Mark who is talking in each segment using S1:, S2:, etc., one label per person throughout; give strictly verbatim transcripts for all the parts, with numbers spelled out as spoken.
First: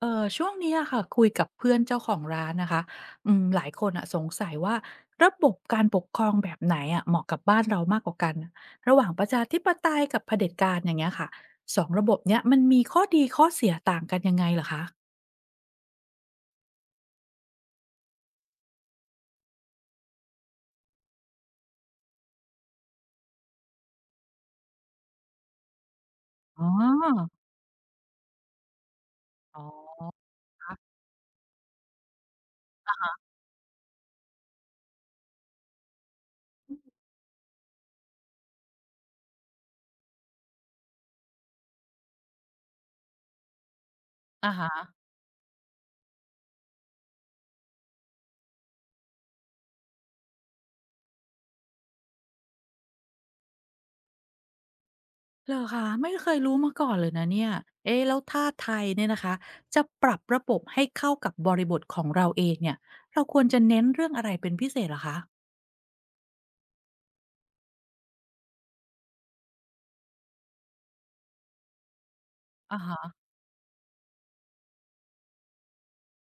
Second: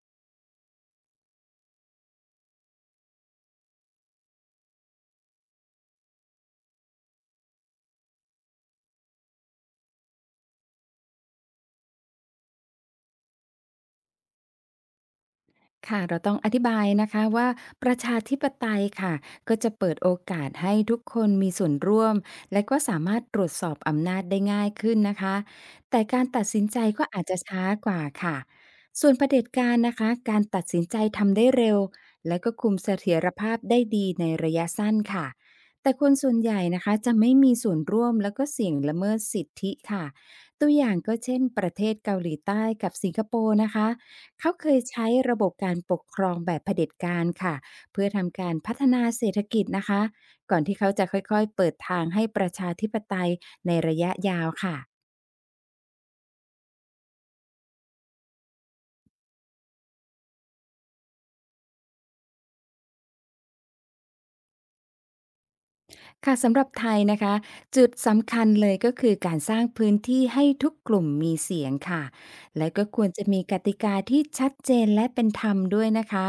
S1: เออช่วงนี้อะค่ะคุยกับเพื่อนเจ้าของร้านนะคะอืมหลายคนอะสงสัยว่าระบบการปกครองแบบไหนอะเหมาะกับบ้านเรามากกว่ากันระหว่างประชาธิปไตยกับเผด็จการอย่างเงี้ยค่ะสองระบบเนี้ยมันมีข้อดีข้อเสียต่างกันยังไงเหรอคะ
S2: ค่ะเราต้องอธิบายนะคะว่าประชาธิปไตยค่ะก็จะเปิดโอกาสให้ทุกคนมีส่วนร่วมและก็สามารถตรวจสอบอำนาจได้ง่ายขึ้นนะคะแต่การตัดสินใจก็อาจจะช้ากว่าค่ะส่วนเผด็จการนะคะการตัดสินใจทำได้เร็วและก็คุมเสถียรภาพได้ดีในระยะสั้นค่ะแต่คนส่วนใหญ่นะคะจะไม่มีส่วนร่วมแล้วก็เสี่ยงละเมิดสิทธิค่ะตัวอย่างก็เช่นประเทศเกาหลีใต้กับสิงคโปร์นะคะ
S1: อะ
S2: เขาเคย
S1: ฮะ
S2: ใช้ระบบการปกครองแบบเผด็จการค่ะเพื่อทำการพัฒนาเศรษฐกิจนะคะก่อนที่เขาจะค่อยๆเปิดทางให้ประชาธิปไตยในระยะยาวค่ะ
S1: เหรอคะไม่เคยรู้มาก่อนเลยนะเนี่ยเอ๊ะแล้วถ้าไทยเนี่ยนะคะจะปรับระบบให้เข้ากับบริบทของเราเองเนี่ยเราควรจะเน้นเรื่องอะไรเป็นพิเศษเหรอคะ
S2: ค่ะสำหรับไทยนะคะจุดสำคัญเลยก็คือการสร้างพื้นที่ให้ทุกกลุ่มมีเสียงค่ะและ
S1: อะ
S2: ก็ควร
S1: ฮะ
S2: จะมีกติกาที่ชัดเจนและเป็นธรรมด้วยนะคะ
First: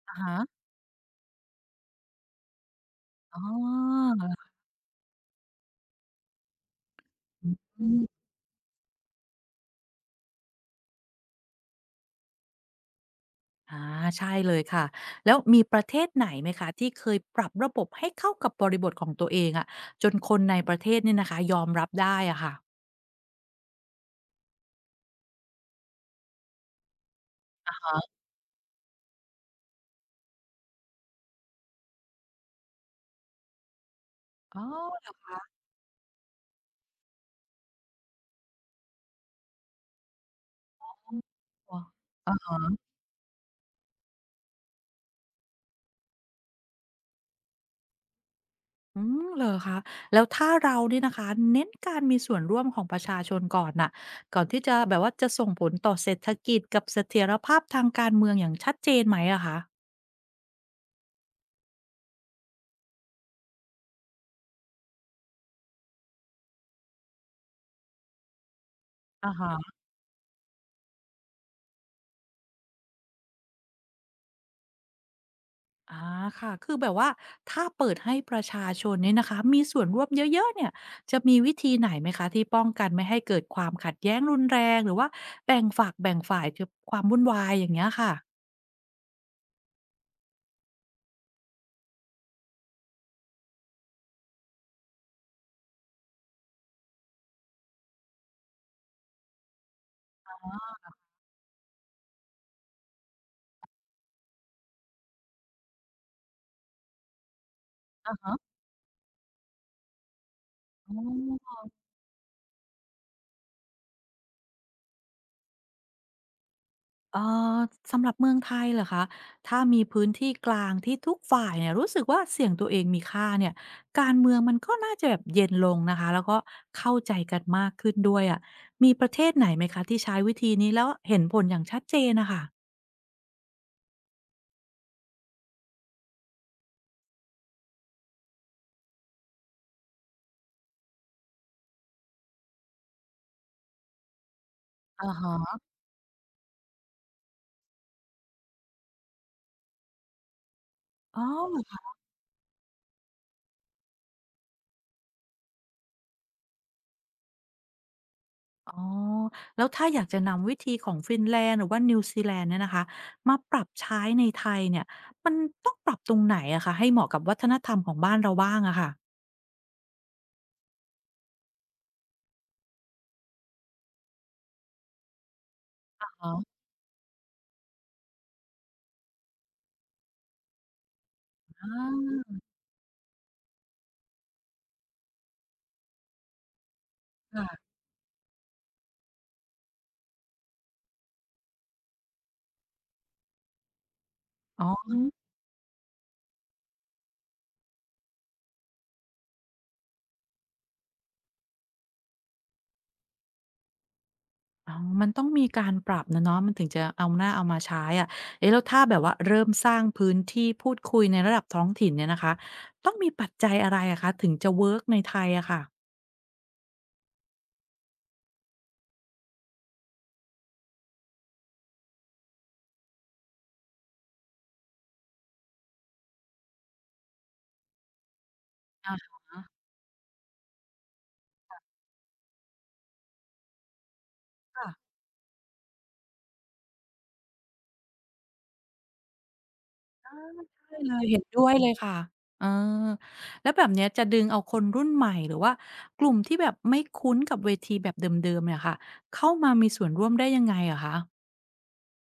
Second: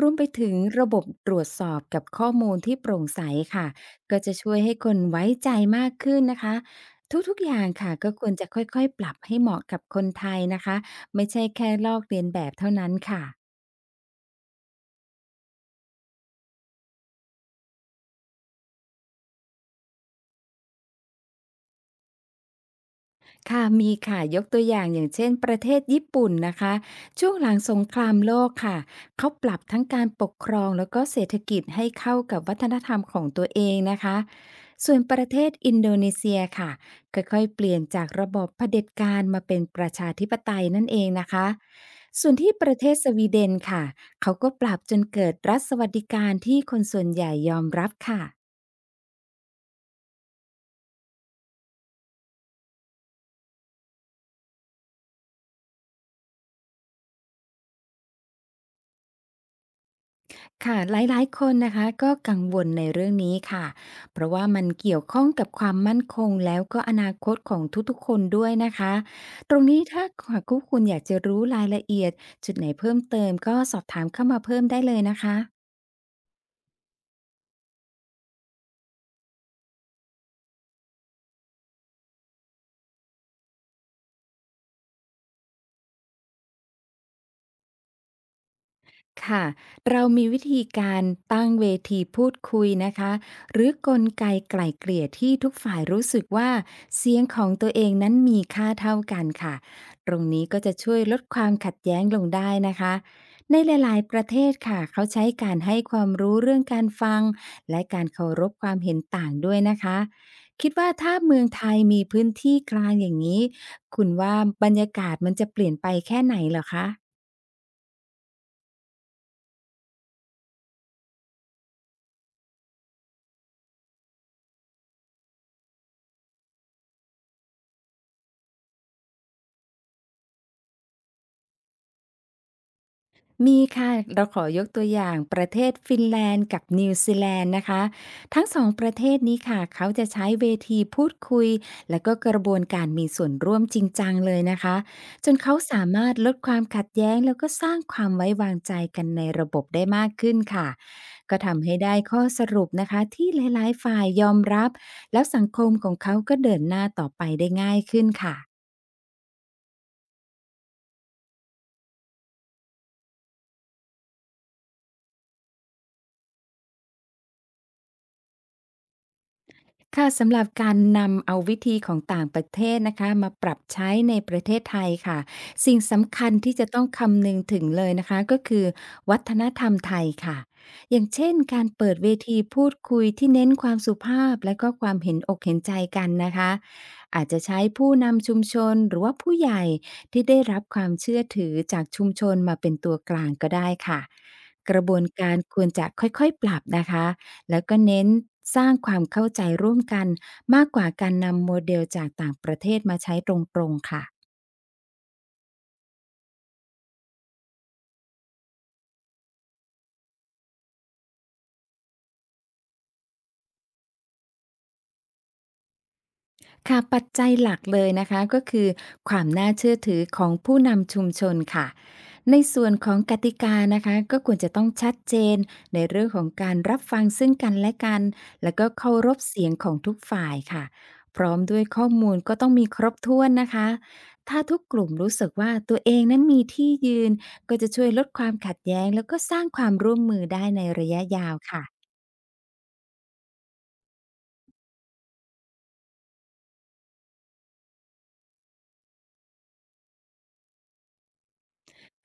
S2: รวม
S1: อะ
S2: ไป
S1: ฮะ
S2: ถึงระบบตรวจสอบกับข้อมูลที่โปร่งใส
S1: อ๋อ
S2: ค่ะก็จะช่วยให้คนไว้ใจมากขึ้นนะคะทุกๆอย่างค่ะก็ควรจะค่อยๆปรับให้เหมาะกับคนไทยนะคะไม่ใช่แค่ลอกเลียนแบบเท่านั้นค่ะ
S1: อาใช่เลยค่ะแล้วมีประเทศไหนไหมคะที่เคยปรับระบบให้เข้ากับบริบทของตัวเองอะจนคนในประเทศเนี่ยนะคะยอมรับได้อะค่ะ
S2: ค่ะมีค่ะยกตัวอย่างอย่างเช่นประเทศญี่ปุ่นนะคะช่วงหลังส
S1: อะ
S2: งครา
S1: ฮะ
S2: มโลกค่ะเขาปรับทั้งการปกครองแล้วก็เศรษฐกิจให้เข้ากับวัฒนธรรมของตัวเองนะคะ
S1: อ๋อ
S2: ส่วน
S1: เหรอ
S2: ประเทศ
S1: คะ
S2: อินโดนีเซียค่ะค่อยๆเปลี่ยนจากระบอบเผด็จการมาเป็นประชาธิปไตยนั่นเองนะคะ
S1: ว้าว
S2: ส่ว
S1: อะ
S2: นที่ประ
S1: ฮะ
S2: เทศสวีเดนค่ะเขาก็ปรับจนเกิดรัฐสวัสดิการที่คนส่วนใหญ่ยอมรับค่ะ
S1: อืมเหรอคะแล้วถ้าเราเนี่ยนะคะเน้นการมีส่วนร่วมของประชาชนก่อนน่ะก่อนที่จะแบบว่าจะส่งผลต่อเศรษฐกิจกับเสถียรภาพทางการเมืองอย่างชัดเจนไหมอะคะ
S2: ค่ะหลายๆคนนะคะก็กังวลในเรื่องนี้ค่ะเพราะว่ามันเกี่ยวข้องกับความมั่นคงแล้วก็อนาคตของทุกๆคนด้วยนะคะ
S1: อะ
S2: ตรง
S1: ฮะ
S2: นี้ถ้าหากาคุณอยากจะรู้รายละเอียดจุดไหนเพิ่มเติมก็สอบถามเข้ามาเพิ่มได้เลยนะคะ
S1: อาค่ะคือแบบว่าถ้าเปิดให้ประชาชนเนี่ยนะคะมีส่วนร่วมเยอะๆเนี่ยจะมีวิธีไหนไหมคะที่ป้องกันไม่ให้เกิดความขัดแย้งรุนแรงหรือว่าแบ่งฝักแบ่งฝ่ายคือความวุ่นวายอย่างเงี้ยค่ะ
S2: ค่ะเรามีวิธีการตั้งเวทีพูดคุยนะคะ หรือกลไกไกล่เกลี่ยที่ทุกฝ่ายรู้สึกว่าเสียงของตัวเองนั้นมีค่าเท่ากันค่ะตรงนี้ก็จะช่วยลดความขัดแย้งลงได้นะคะในหลายๆประเทศค่ะเขาใช้การให้ความรู้เรื่องการฟังและการ
S1: อา
S2: เคา
S1: ฮะ
S2: รพความเห็นต่างด้วยนะคะ คิดว่า
S1: อ๋
S2: ถ้าเมือง
S1: อ
S2: ไทยมีพื้นที่กลางอย่างนี้ คุณว่าบรรยากาศมันจะเปลี่ยนไปแค่ไหนเหรอคะ
S1: เอ่อสำหรับเมืองไทยเหรอคะถ้ามีพื้นที่กลางที่ทุกฝ่ายเนี่ยรู้สึกว่าเสียงตัวเองมีค่าเนี่ยการเมืองมันก็น่าจะแบบเย็นลงนะคะแล้วก็เข้าใจกันมากขึ้นด้วยอะมีประเทศไหนไหมคะที่ใช้วิธีนี้แล้วเห็นผลอย่างชัดเจนนะคะ
S2: มีค่ะเราขอยกตัวอย่างประเทศฟินแลนด์กับนิวซีแลนด์นะคะทั้งสองประเทศนี้ค่ะเขาจะใช้เวทีพูดคุยและก็กระบวนการมีส่วนร่วมจริงจังเลยนะคะ
S1: อะ
S2: จน
S1: ฮะ
S2: เขาสามารถลดความขัดแย้งแล้วก็สร้างความไว้วางใจกันในระบบได้มากขึ้นค่ะ
S1: อ๋อ
S2: ก็ทำ
S1: อ
S2: ให้ได้ข้อสรุปนะคะที่หลายๆฝ่ายยอมรับแล้วสังคมของเขาก็เดินหน้าต่อไปได้ง่ายขึ้นค่ะ
S1: ๋อแล้วถ้าอยากจะนำวิธีของฟินแลนด์หรือว่านิวซีแลนด์เนี่ยนะคะมาปรับใช้ในไทยเนี่ยมันต้องปรับตรงไหนอะคะให้เหมาะกับวัฒนธรรมของบ้านเราบ้างอะค่ะ
S2: ค่ะสำหรับการนำเอาวิธีของต่างประเทศนะคะมาปรับใช้ในประเทศไทยค่ะสิ่ง
S1: อ
S2: สำคั
S1: ๋
S2: ญที่จะต้องคำนึงถึงเลยนะคะก็คือวัฒนธรรมไทยค่ะอย่างเช่นการเปิดเวทีพูดคุยที่เน้นความสุภาพและก็ความเห็นอกเห็นใจกันนะคะอาจ
S1: อ
S2: จะ
S1: อา
S2: ใช้
S1: ค่ะ
S2: ผู้นำชุมชนหรือว่าผู้ใหญ่ที่ได้รับความเชื่อถือจากชุมชนมาเป็นตัวกลางก็ได้ค่ะ
S1: อ๋อ
S2: กระบวนการควรจะค่อยๆปรับนะคะ แล้วก็เน้นสร้างความเข้าใจร่วมกันมากกว่าการนำโมเดลจากต่างประเทศมาใช้ตรงๆค่ะ
S1: อ๋อมันต้องมีการปรับนะเนาะมันถึงจะเอาหน้าเอามาใช้อะเอ๊ะแล้วถ้าแบบว่าเริ่มสร้างพื้นที่พูดคุยในระดับท้องถิ่นเนี่ยนะคะต้องมีปัจจัยอะไรอะคะถึงจะเวิร์กในไทยอะค่ะ
S2: ค่ะปัจจัยหลักเลยนะคะก็คือความน่าเชื่อถือของผู้นำชุมชนค่ะในส่วนของกติกานะคะก็ควรจะต้องชัดเจนในเรื่องของการรับฟังซึ่งกันและกันแล้วก็เคา
S1: อะ
S2: รพ
S1: ฮะ
S2: เสียงของทุกฝ่ายค่ะพร้อมด้วยข้อมูลก็ต้องมีครบถ้วนนะคะถ้าทุก
S1: ค่ะ
S2: กลุ่มรู้สึกว่าตัวเองนั้นมีที่ยืนก็จะช่วยลดความขัดแย้งแล้วก็สร้างความร่วมมือได้ใน
S1: ใช่
S2: ระ
S1: เล
S2: ยะ
S1: ยเห็น
S2: ยาว
S1: ด้วย
S2: ค่ะ
S1: เลยค่ะเออแล้วแบบเนี้ยจะดึงเอาคนรุ่นใหม่หรือว่ากลุ่มที่แบบไม่คุ้นกับเวทีแบบเดิมๆเนี่ยค่ะเข้ามามีส่วนร่วมได้ยังไงเหรอคะ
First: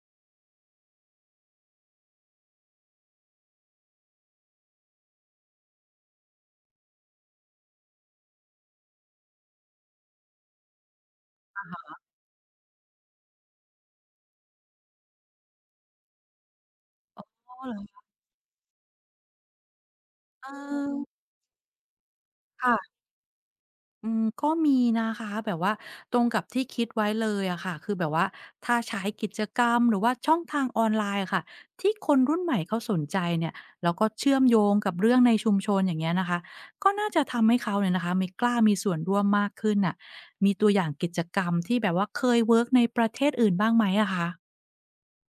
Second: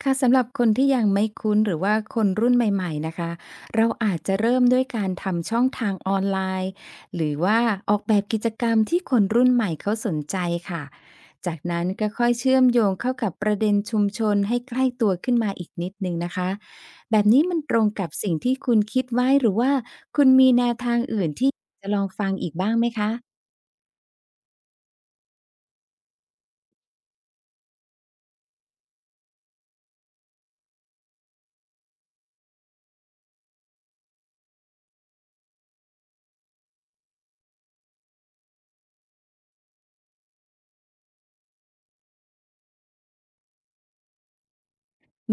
S2: ค่ะสำหรับคนที่ยังไม่คุ้นหรือว่าคนรุ่นใหม่ๆนะคะเราอาจจะเริ่มด้วยการทำช่องทางออนไลน์หรือว่าออกแบบกิจกรรมที่คนรุ่นใหม่เขาสนใจค่ะจากนั้นก็ค่อยเชื่อมโยงเข้ากับประเด็นชุมชนให้ใกล้ตัวขึ้นมาอีกนิดหนึ่งนะคะแบบนี้
S1: อ๋อ
S2: มันต
S1: เห
S2: ร
S1: ร
S2: ง
S1: อ
S2: กับสิ่งที่คุณคิดไว้หรือว่าคุณ
S1: เอ
S2: มีแนว
S1: อ
S2: ทางอื่นที่จะลองฟังอีกบ้างไหม
S1: ค่ะ
S2: คะ
S1: อืมก็มีนะคะแบบว่าตรงกับที่คิดไว้เลยอะค่ะคือแบบว่าถ้าใช้กิจกรรมหรือว่าช่องทางออนไลน์อะค่ะที่คนรุ่นใหม่เขาสนใจเนี่ยแล้วก็เชื่อมโยงกับเรื่องในชุมชนอย่างเงี้ยนะคะก็น่าจะทำให้เขาเนี่ยนะคะมีกล้ามีส่วนร่วมมากขึ้นน่ะมีตัวอย่างกิจกรรมที่แบบว่าเคยเวิร์กในประเทศอื่นบ้างไหมอะคะ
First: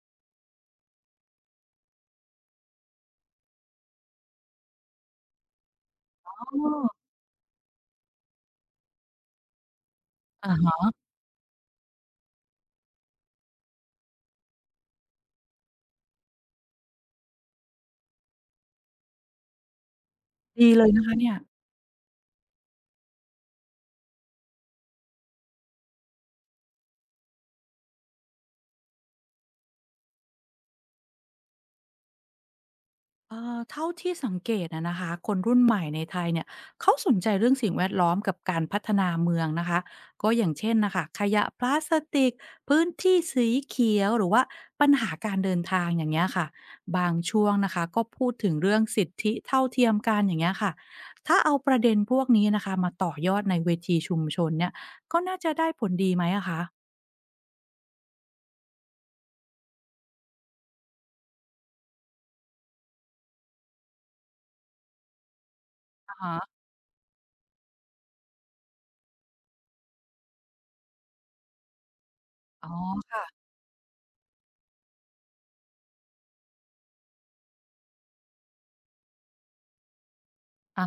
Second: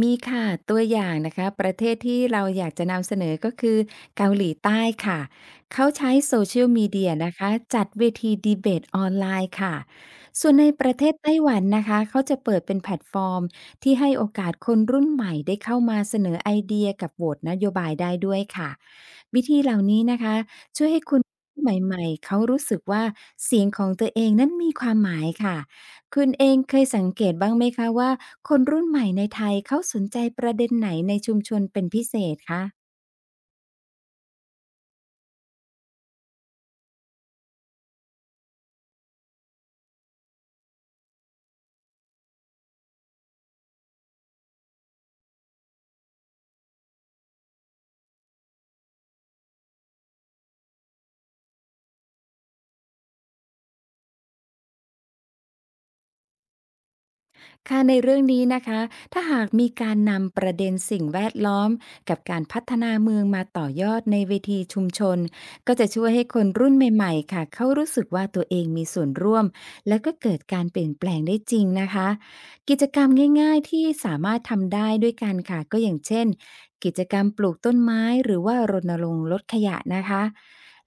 S2: มีค่ะตัวอย่างนะคะประเทศที่เราอยากจะนำเสนอก็คือเกาหลีใต้ค่ะเขาใช้
S1: อ
S2: โซเชีย
S1: ้
S2: ล
S1: อ
S2: มีเดียนะคะจัดเวทีดีเบตออนไลน์ค่ะส่
S1: อะ
S2: วนใน
S1: ฮ
S2: ป
S1: ะ
S2: ระเทศไต้หวันนะคะเขาจะเปิดเป็นแพลตฟอร์มที่ให้โอกาสคนรุ่นใหม่ได้เข้ามาเสนอไอเดียกับโหวตนโยบายได้ด้วยค่ะวิธีเหล่านี้นะคะ
S1: ดีเล
S2: ช่ว
S1: ย
S2: ยให้
S1: นะคะ
S2: คุณ
S1: เนี่ย
S2: ใหม่ๆเขารู้สึกว่าเสียงของตัวเองนั้นมีความหมายค่ะ คุณเองเคยสังเกตบ้างไหมคะว่าคนรุ่นใหม่ในไทยเขาสนใจประเด็นไหนในชุมชนเป็นพิเศษคะ
S1: เอ่อเท่าที่สังเกตอะนะคะคนรุ่นใหม่ในไทยเนี่ยเขาสนใจเรื่องสิ่งแวดล้อมกับการพัฒนาเมืองนะคะก็อย่างเช่นนะคะขยะพลาสติกพื้นที่สีเขียวหรือว่าปัญหาการเดินทางอย่างเงี้ยค่ะบางช่วงนะคะก็พูดถึงเรื่องสิทธิเท่าเทียมกันอย่างเงี้ยค่ะถ้าเอาประเด็นพวกนี้นะคะมาต่อยอดในเวทีชุมชนเนี่ยก็น่าจะได้ผลดีไหมอะคะ
S2: ค่ะในเรื่องนี้นะคะถ้าหากมีการนำประเด็นสิ่งแวดล้อมกับการพัฒนาเมืองมาต่อยอดในเวทีชุมชนก็จะช่วย
S1: อะ
S2: ให้คน
S1: ฮะ
S2: รุ่นใหม่ๆค่ะเขารู้สึกว่าตัวเองมีส่วนร่วมและก็เกิดการเปลี่ยนแปลงได้จริงนะคะ
S1: อ๋อ
S2: กิจกรรม
S1: ค่
S2: ง่ายๆที่สามารถทำได้ด้วยกันค่ะก็อย่างเช่นกิจกรรมปลูกต้นไม้หรือว่ารณรงค์ลดขยะนะคะ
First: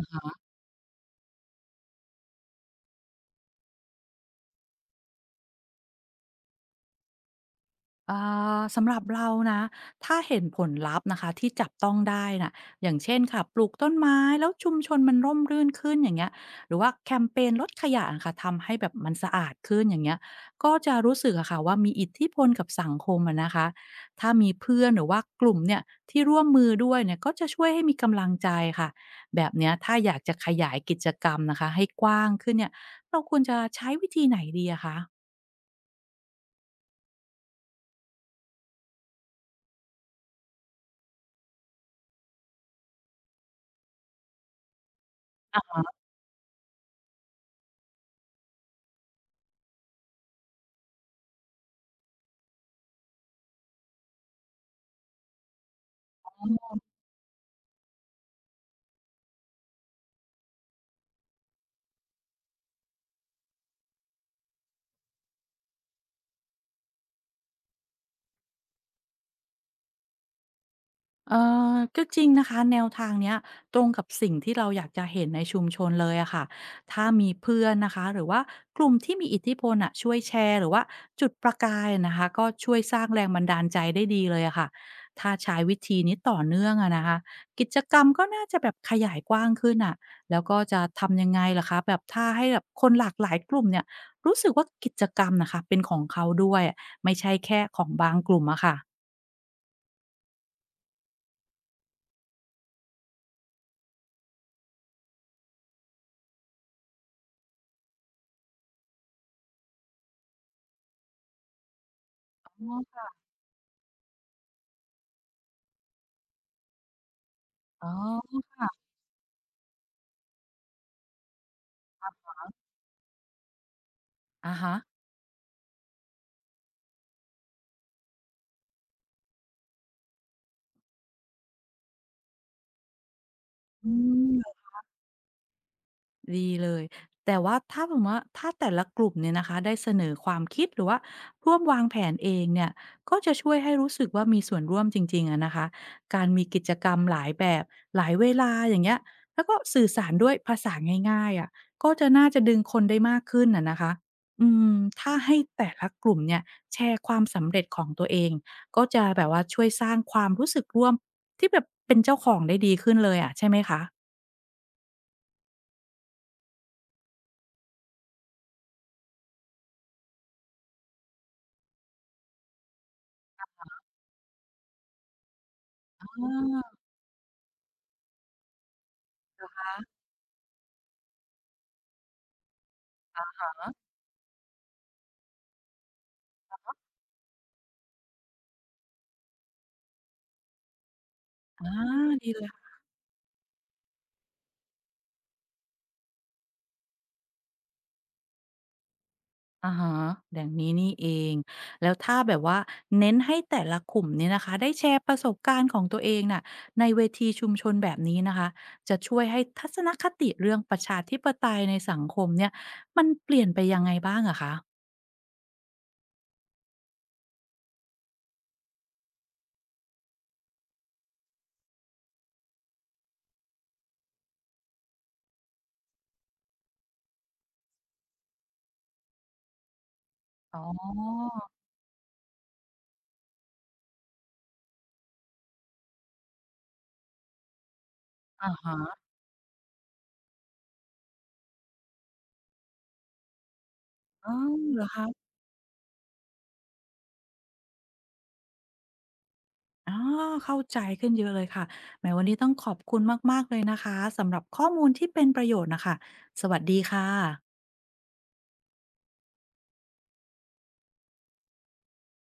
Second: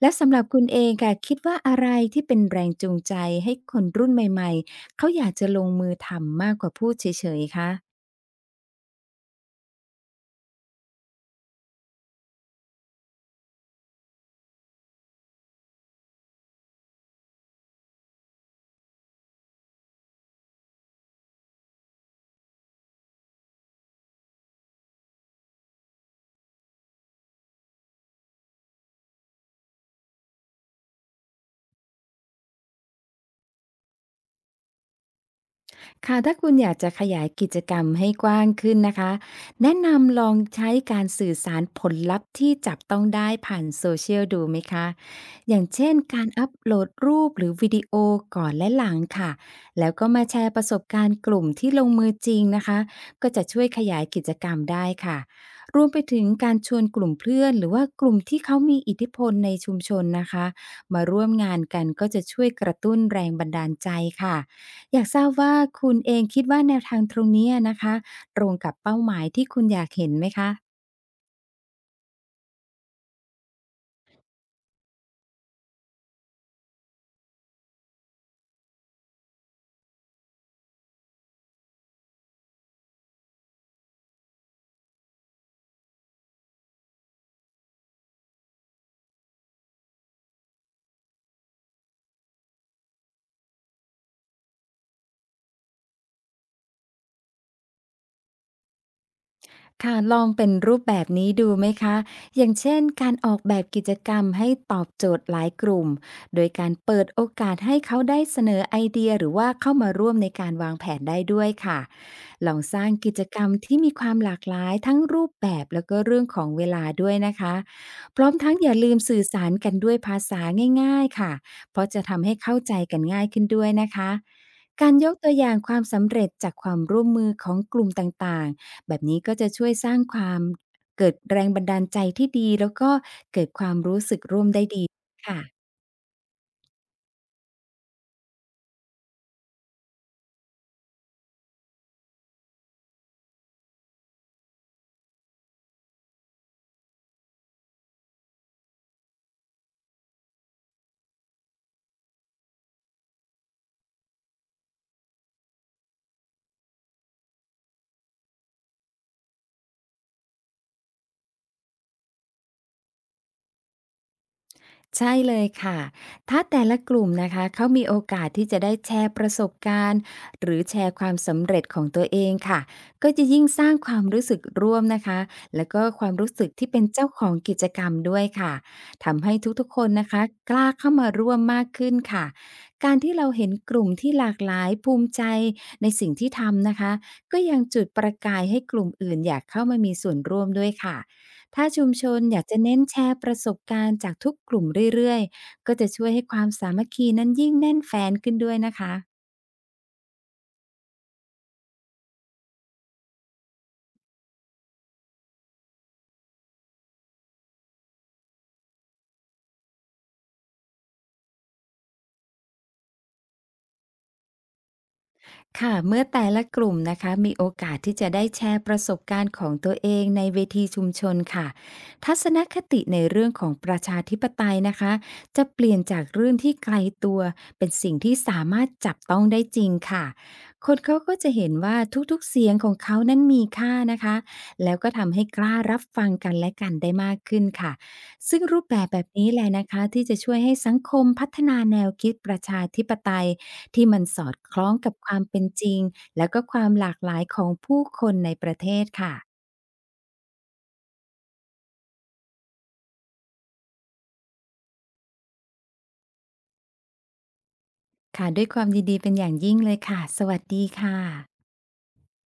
S2: และสำหรับคุณเองค่ะคิดว่าอะไรที่เป็นแรงจูงใจให้คนรุ่นใหม่ เขาอยากจะลงมือทำมากกว่าพูดเฉยๆ คะ
S1: อ่าสำหรับเรานะถ้าเห็นผลลัพธ์นะคะที่จับต้องได้น่ะอย่างเช่นค่ะปลูกต้นไม้แล้วชุมชนมันร่มรื่นขึ้นอย่างเงี้ยหรือว่าแคมเปญลดขยะะค่ะทำให้แบบมันสะอาดขึ้นอย่างเงี้ยก็จะรู้สึกอะค่ะว่ามีอิทธิพลกับสังคมอะนะคะถ้ามีเพื่อนหรือว่ากลุ่มเนี่ยที่ร่วมมือด้วยเนี่ยก็จะช่วยให้มีกำลังใจค่ะแบบเนี้ยถ้าอยากจะขยายกิจกรรมนะคะให้กว้างขึ้นเนี่ยเราควรจะใช้วิธีไหนดีอะคะ
S2: ค่ะถ้าคุณอยากจะขยายกิจกรรมให้กว้างขึ้นนะคะแนะนำลองใช้การสื่อสารผลลัพธ์ที่จับต้องได้ผ่านโซเชียลดูไหมคะอย่างเช่นการอัปโหลดรูปหรือวิดีโอก่อนและหลังค่ะแล้วก็มาแชร์ประสบการณ์กลุ่มที่ลงมือจริงนะคะก็จะช่วยขยายกิจกรรมได้ค่ะรวมไปถึงการชวนกลุ่มเพื่อนหรือว่ากลุ่มที่เขามีอิทธิพลในชุมชนนะคะมาร่วมงานกันก็จะช่วยกระตุ้นแรงบันดาลใจค่ะ อยากทราบว่าคุณเองคิดว่าแนวทางตรงเนี้ยนะคะตรงกับเป้าหมายที่คุณอยากเห็นไหมคะ
S1: เออก็จริงนะคะแนวทางเนี้ยตรงกับสิ่งที่เราอยากจะเห็นในชุมชนเลยอะค่ะถ้ามีเพื่อนนะคะหรือว่ากลุ่มที่มีอิทธิพลอะช่วยแชร์หรือว่าจุดประกายนะคะก็ช่วยสร้างแรงบันดาลใจได้ดีเลยอะค่ะถ้าใช้วิธีนี้ต่อเนื่องอะนะคะกิจกรรมก็น่าจะแบบขยายกว้างขึ้นอะแล้วก็จะทำยังไงล่ะคะแบบถ้าให้แบบคนหลากหลายกลุ่มเนี่ยรู้สึกว่ากิจกรรมนะคะเป็นของเขาด้วยไม่ใช่แค่ของบางกลุ่มอะค่ะ
S2: ค่ะลองเป็นรูปแบบนี้ดูไหมคะอย่างเช่นการออกแบบกิจกรรมให้ตอบโจทย์หลายกลุ่มโดยการเปิดโอกาสให้เขาได้เสนอไอเดียหรือว่าเข้ามาร่วมในการวางแผนได้ด้วยค่ะลอง
S1: อ๋
S2: สร้าง
S1: อ
S2: กิจกรรมที่มีความหลากหลายทั้งรูปแบบแล้วก็เรื่องของเวลาด้วยนะคะ
S1: อ๋อ
S2: พร้อมทั้งอย่าลืมสื่อสารกันด้วยภาษาง่ายๆค่ะเพราะจะทำให้เข้าใจกันง่ายขึ้นด้วยนะคะ
S1: อะฮะ
S2: การยกตัวอย่างความสำเร็จจากความร่วมมือของกลุ่มต่างๆ แบบนี้ก็จะช่วยสร้างความเกิดแรงบันดาลใจที่ดีแล้วก็เกิดความ
S1: อื
S2: รู้สึกร่วม
S1: ม
S2: ได้ดีค่ะ
S1: ดีเลยแต่ว่าถ้าสมมว่าถ้าแต่ละกลุ่มเนี่ยนะคะได้เสนอความคิดหรือว่าร่วมวางแผนเองเนี่ยก็จะช่วยให้รู้สึกว่ามีส่วนร่วมจริงๆอะนะคะการมีกิจกรรมหลายแบบหลายเวลาอย่างเงี้ยแล้วก็สื่อสารด้วยภาษาง่ายๆอะก็จะน่าจะดึงคนได้มากขึ้นอะนะคะอืมถ้าให้แต่ละกลุ่มเนี่ยแชร์ความสำเร็จของตัวเองก็จะแบบว่าช่วยสร้างความรู้สึกร่วมที่แบบเป็นเจ้าของได้ดีขึ้นเลยอะใช่ไหมคะ
S2: ใช่เลยค่ะ ถ้าแต่ละกลุ่มนะคะเขามีโอกาสที่จะได้แชร์ประสบการณ์หรือแชร์ความสำเร็จของตัวเองค่ะก็จะยิ่งสร้างความรู้สึกร่วมนะคะแล้วก็ค
S1: อ
S2: วามรู้สึกที่
S1: า
S2: เป็นเจ้าของกิจกรรมด้วยค่ะทำให้ทุกๆคนนะคะกล้าเข้ามาร่วมมากขึ้นค่ะการที่เราเห็นกลุ่มที่หลากหลายภูมิใจในสิ่งที่ทำนะคะก็ยังจุดประกายให้กลุ่มอื่นอยากเข้ามามีส่วนร่วมด้วยค่ะ ถ้า
S1: อา
S2: ชุมชน
S1: ดี
S2: อ
S1: เล
S2: ยาก
S1: ย
S2: จะเน้
S1: ค่ะ
S2: นแชร์ประสบการณ์จากทุกกลุ่มเรื่อยๆก็จะช่วยให้ความสามัคคีนั้นยิ่งแน่นแฟ้นขึ้นด้วยนะคะ
S1: อะฮะอย่างนี้นี่เอง แล้วถ้าแบบว่าเน้นให้แต่ละกลุ่มเนี่ยนะคะได้แชร์ประสบการณ์ของตัวเองน่ะในเวทีชุมชนแบบนี้นะคะ จะช่วยให้ทัศนคติเรื่องประชาธิปไตยในสังคมเนี่ยมันเปลี่ยนไปยังไงบ้างอะคะ
S2: ค่ะเมื่อแต่ละกลุ่มนะคะมีโอกาสที่จะได้แชร์ประสบการณ์ของตัวเองในเวทีชุมชนค่ะทัศนคติในเรื่องของประชาธิปไตยนะคะจะเปลี่ยนจากเรื่องที่ไกลตัวเป็นสิ่งที่สามารถจับต้องได้จริงค่ะ
S1: อ๋อ
S2: คนเขาก็จะเห็นว่าทุกๆเสียงของเขานั้นมีค่านะคะแล้วก็ทำให้กล้ารับฟังกันและกันได้มากขึ้นค่ะซึ่ง
S1: อะ
S2: รู
S1: ฮ
S2: ปแบบแบ
S1: ะ
S2: บนี้แหละนะคะที่จะช่วยให้สังคมพัฒนาแนวคิดประชาธิปไตย ที่มันส
S1: อ๋
S2: อ
S1: อ
S2: ดคล้อง
S1: เหรอ
S2: กับ
S1: คะ
S2: ความเป็นจริงแล้วก็ความหลากหลายของผู้คนในประเทศค่ะ
S1: อ๋อเข้าใจขึ้นเยอะเลยค่ะแหมวันนี้ต้องขอบคุณมากๆเลยนะคะสำหรับข้อมูลที่เป็นประโยชน์น่ะค่ะสวัสดีค่ะ
S2: ค่ะด้วยความยินดีเป็นอย่างยิ่งเลยค่ะ สวัสดีค่ะ